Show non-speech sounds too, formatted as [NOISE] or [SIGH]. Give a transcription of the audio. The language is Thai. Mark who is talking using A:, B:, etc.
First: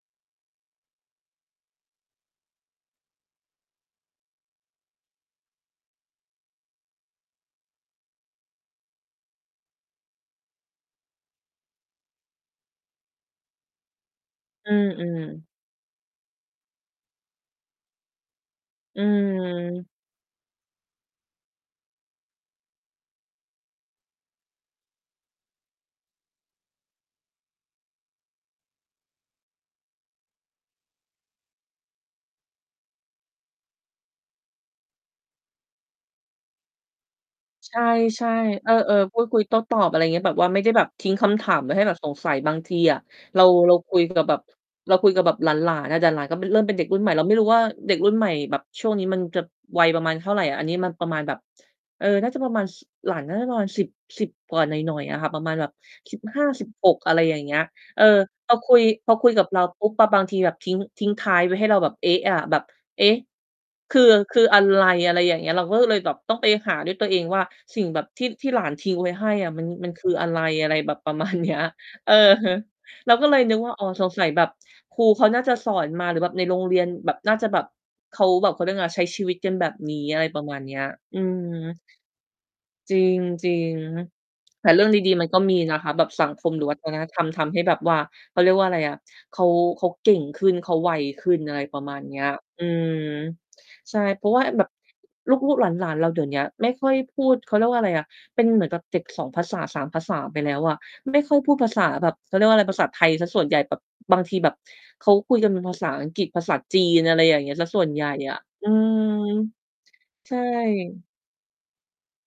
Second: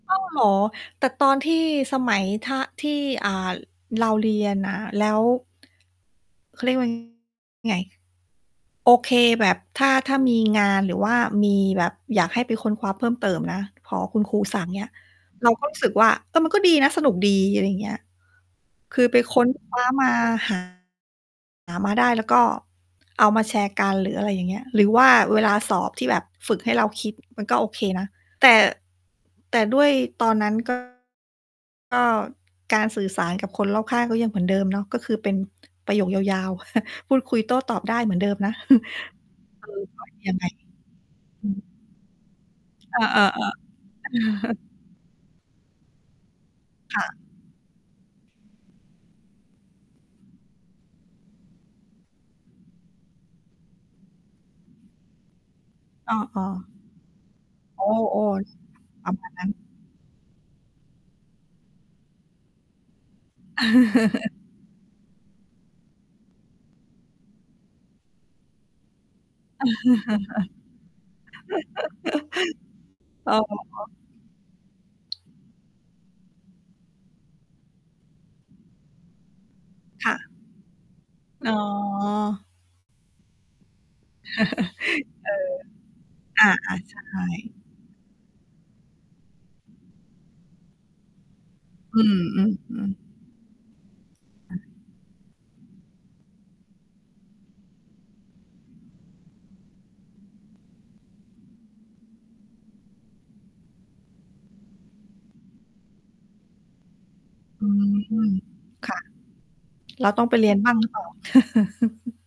A: อ้าว เหรอ? แต่ตอนที่สมัย ถ้า ที่ อ่า เราเรียนน่ะ แล้ว เขา เรียกว่า ไง โอเค แบบถ้า ถ้ามีงานหรือว่ามีแบบอยากให้ไปค้นคว้าเพิ่มเติมนะ พอคุณครูสั่ง
B: อื
A: เงี้ย
B: อ ๆ
A: เราก็ รู้สึก ว่า เออ มันก็ดีนะสนุกดี อะไรอย่างเงี้ย ค
B: อื
A: ือไปค้นคว้า
B: ม
A: มา หา หามาได้แล้วก็เอามาแชร์กัน หรืออะไรอย่างเงี้ย หรือว่าเวลาสอบที่แบบฝึกให้เราคิดมันก็โอเคนะ แต่ แต่ด้วยตอนนั้น ก็ ก็การสื่อสารกับคนรอบข้างก็ยังเหมือนเดิมเนาะ ก็คือเป็นประโยคยาว ๆ [CHUCKLES] พูดคุยโต้
B: ใ
A: ต
B: ช
A: อ
B: ่
A: บได้เหมือนเดิมนะ
B: ๆ เอ
A: [CHUCKLES]
B: อ ๆ พูดคุยโต้
A: ค
B: ต
A: ือ
B: อบ อะไ
A: ม
B: รอ
A: ั
B: ย่
A: น
B: า
A: ต
B: ง
A: ้
B: ง
A: อ
B: ี้
A: ง
B: แ
A: ย
B: บ
A: ัง
B: บ
A: ไ
B: ว
A: ง
B: ่าไม่ได้แบบทิ้งคำถ
A: อื
B: ามไว
A: ม
B: ้ให้แบบสงสัย บางที
A: เ
B: อ
A: อ
B: ะเร
A: อ
B: า เราคุย
A: ๆ ๆ
B: กับแบบ
A: [CHUCKLES]
B: เราคุยกับแบบหลาน ๆ อะ แต่หลานก็เป็น เริ่มเป็นเด็กร
A: ค
B: ุ่
A: ่
B: นใหม่ เ
A: ะ
B: ราไม่รู้ว่าเด็กรุ่นใหม่แบบช่วงนี้มันจะวัยประมาณเท่าไร อันนี้มันประมาณแบบ เอ่อ น่าจะประมาณ ส หลานน่าจะประมาณ 10- 10 กว่าหน่อย ๆ อะค่ะ ประมาณแบบ
A: อ
B: สิบห้
A: ้อ
B: า
A: ๆ
B: สิบหก อะไรอย่างเงี้ย
A: โอ้
B: เออ พอคุย
A: ๆ ป
B: พ
A: ระ
B: อ
A: ม
B: ค
A: า
B: ุ
A: ณ
B: ย
A: น
B: ก
A: ั
B: ั
A: ้
B: บ
A: น
B: เราปุ๊บ บ บางทีแบบทิ้ง ทิ้งท้ายไว้ให้เราแบบ เอ๊ะ อะ แบบ เอ๊ะ! คือ ค
A: [CHUCKLES]
B: ืออะไร อะไรอย่างเงี้ย เราก็เลยแบบต้องไปหาด้วยตัวเองว่าสิ่งแบบที่ ที่หลานทิ้งไว้ให้อะมัน มันคืออะไร อะไรแบบ ประมาณเนี้ย เออ
A: [LAUGHS]
B: เราก็
A: อ๋
B: เ
A: อ
B: ลยนึกว่า อ๋อ สงสัยแบบครูเขาน่าจะสอนมา หรือแบบในโรงเรียนแบบน่าจะแบบ เขาแบบ เขาเรียกว่าไง ใช้ชีวิตกันแบบนี้
A: ค่
B: อะ
A: ะ
B: ไรประมาณเนี้ย อื
A: อ๋อ
B: ม จริง ๆ ฮึ แต่เรื่องดี ๆ
A: [CHUCKLES]
B: ม
A: เ
B: ัน
A: อ
B: ก็
A: อ
B: มีนะคะ แบบสัง
A: อ
B: คม หรือวั
A: ะ
B: ฒ
A: ๆ ใช
B: น
A: ่
B: ธรรมทำให้แบบว่า เขาเรียกว่าอะไรอะ เขา เขาเก่งขึ้น เขาไวขึ้น อะไรประม
A: อ
B: า
A: ื
B: ณเน
A: ม
B: ี้ย อืม
A: ๆ ๆ
B: ใช่ เพราะว่า อ แบบ ลูก ๆ หลาน ๆ เราเดี๋ยวเนี้ยไม่ค่อยพูด เขาเรียกว่าอะไรอะ เป็นเหมือนกับเด็ก 2 ภาษา 3 ภาษาไปแล้วอะไม่ค่อยพูดภาษาแบบ เขาเรียกว่าอะไร ภาษาไทยเสียส่วนใหญ่ แบบบางทีแบบเขาคุยกันเป็นภาษาอังกฤษ ภาษาจีน อะไรอย่างเงี้ย เ
A: อ
B: สี
A: ื
B: ยส่
A: ม
B: วนใหญ่อะ อื
A: ค่ะ
B: ม
A: เราต้อง
B: ใช
A: ไป
B: ่
A: เรียนบ้าง หรือเปล่า? [CHUCKLES]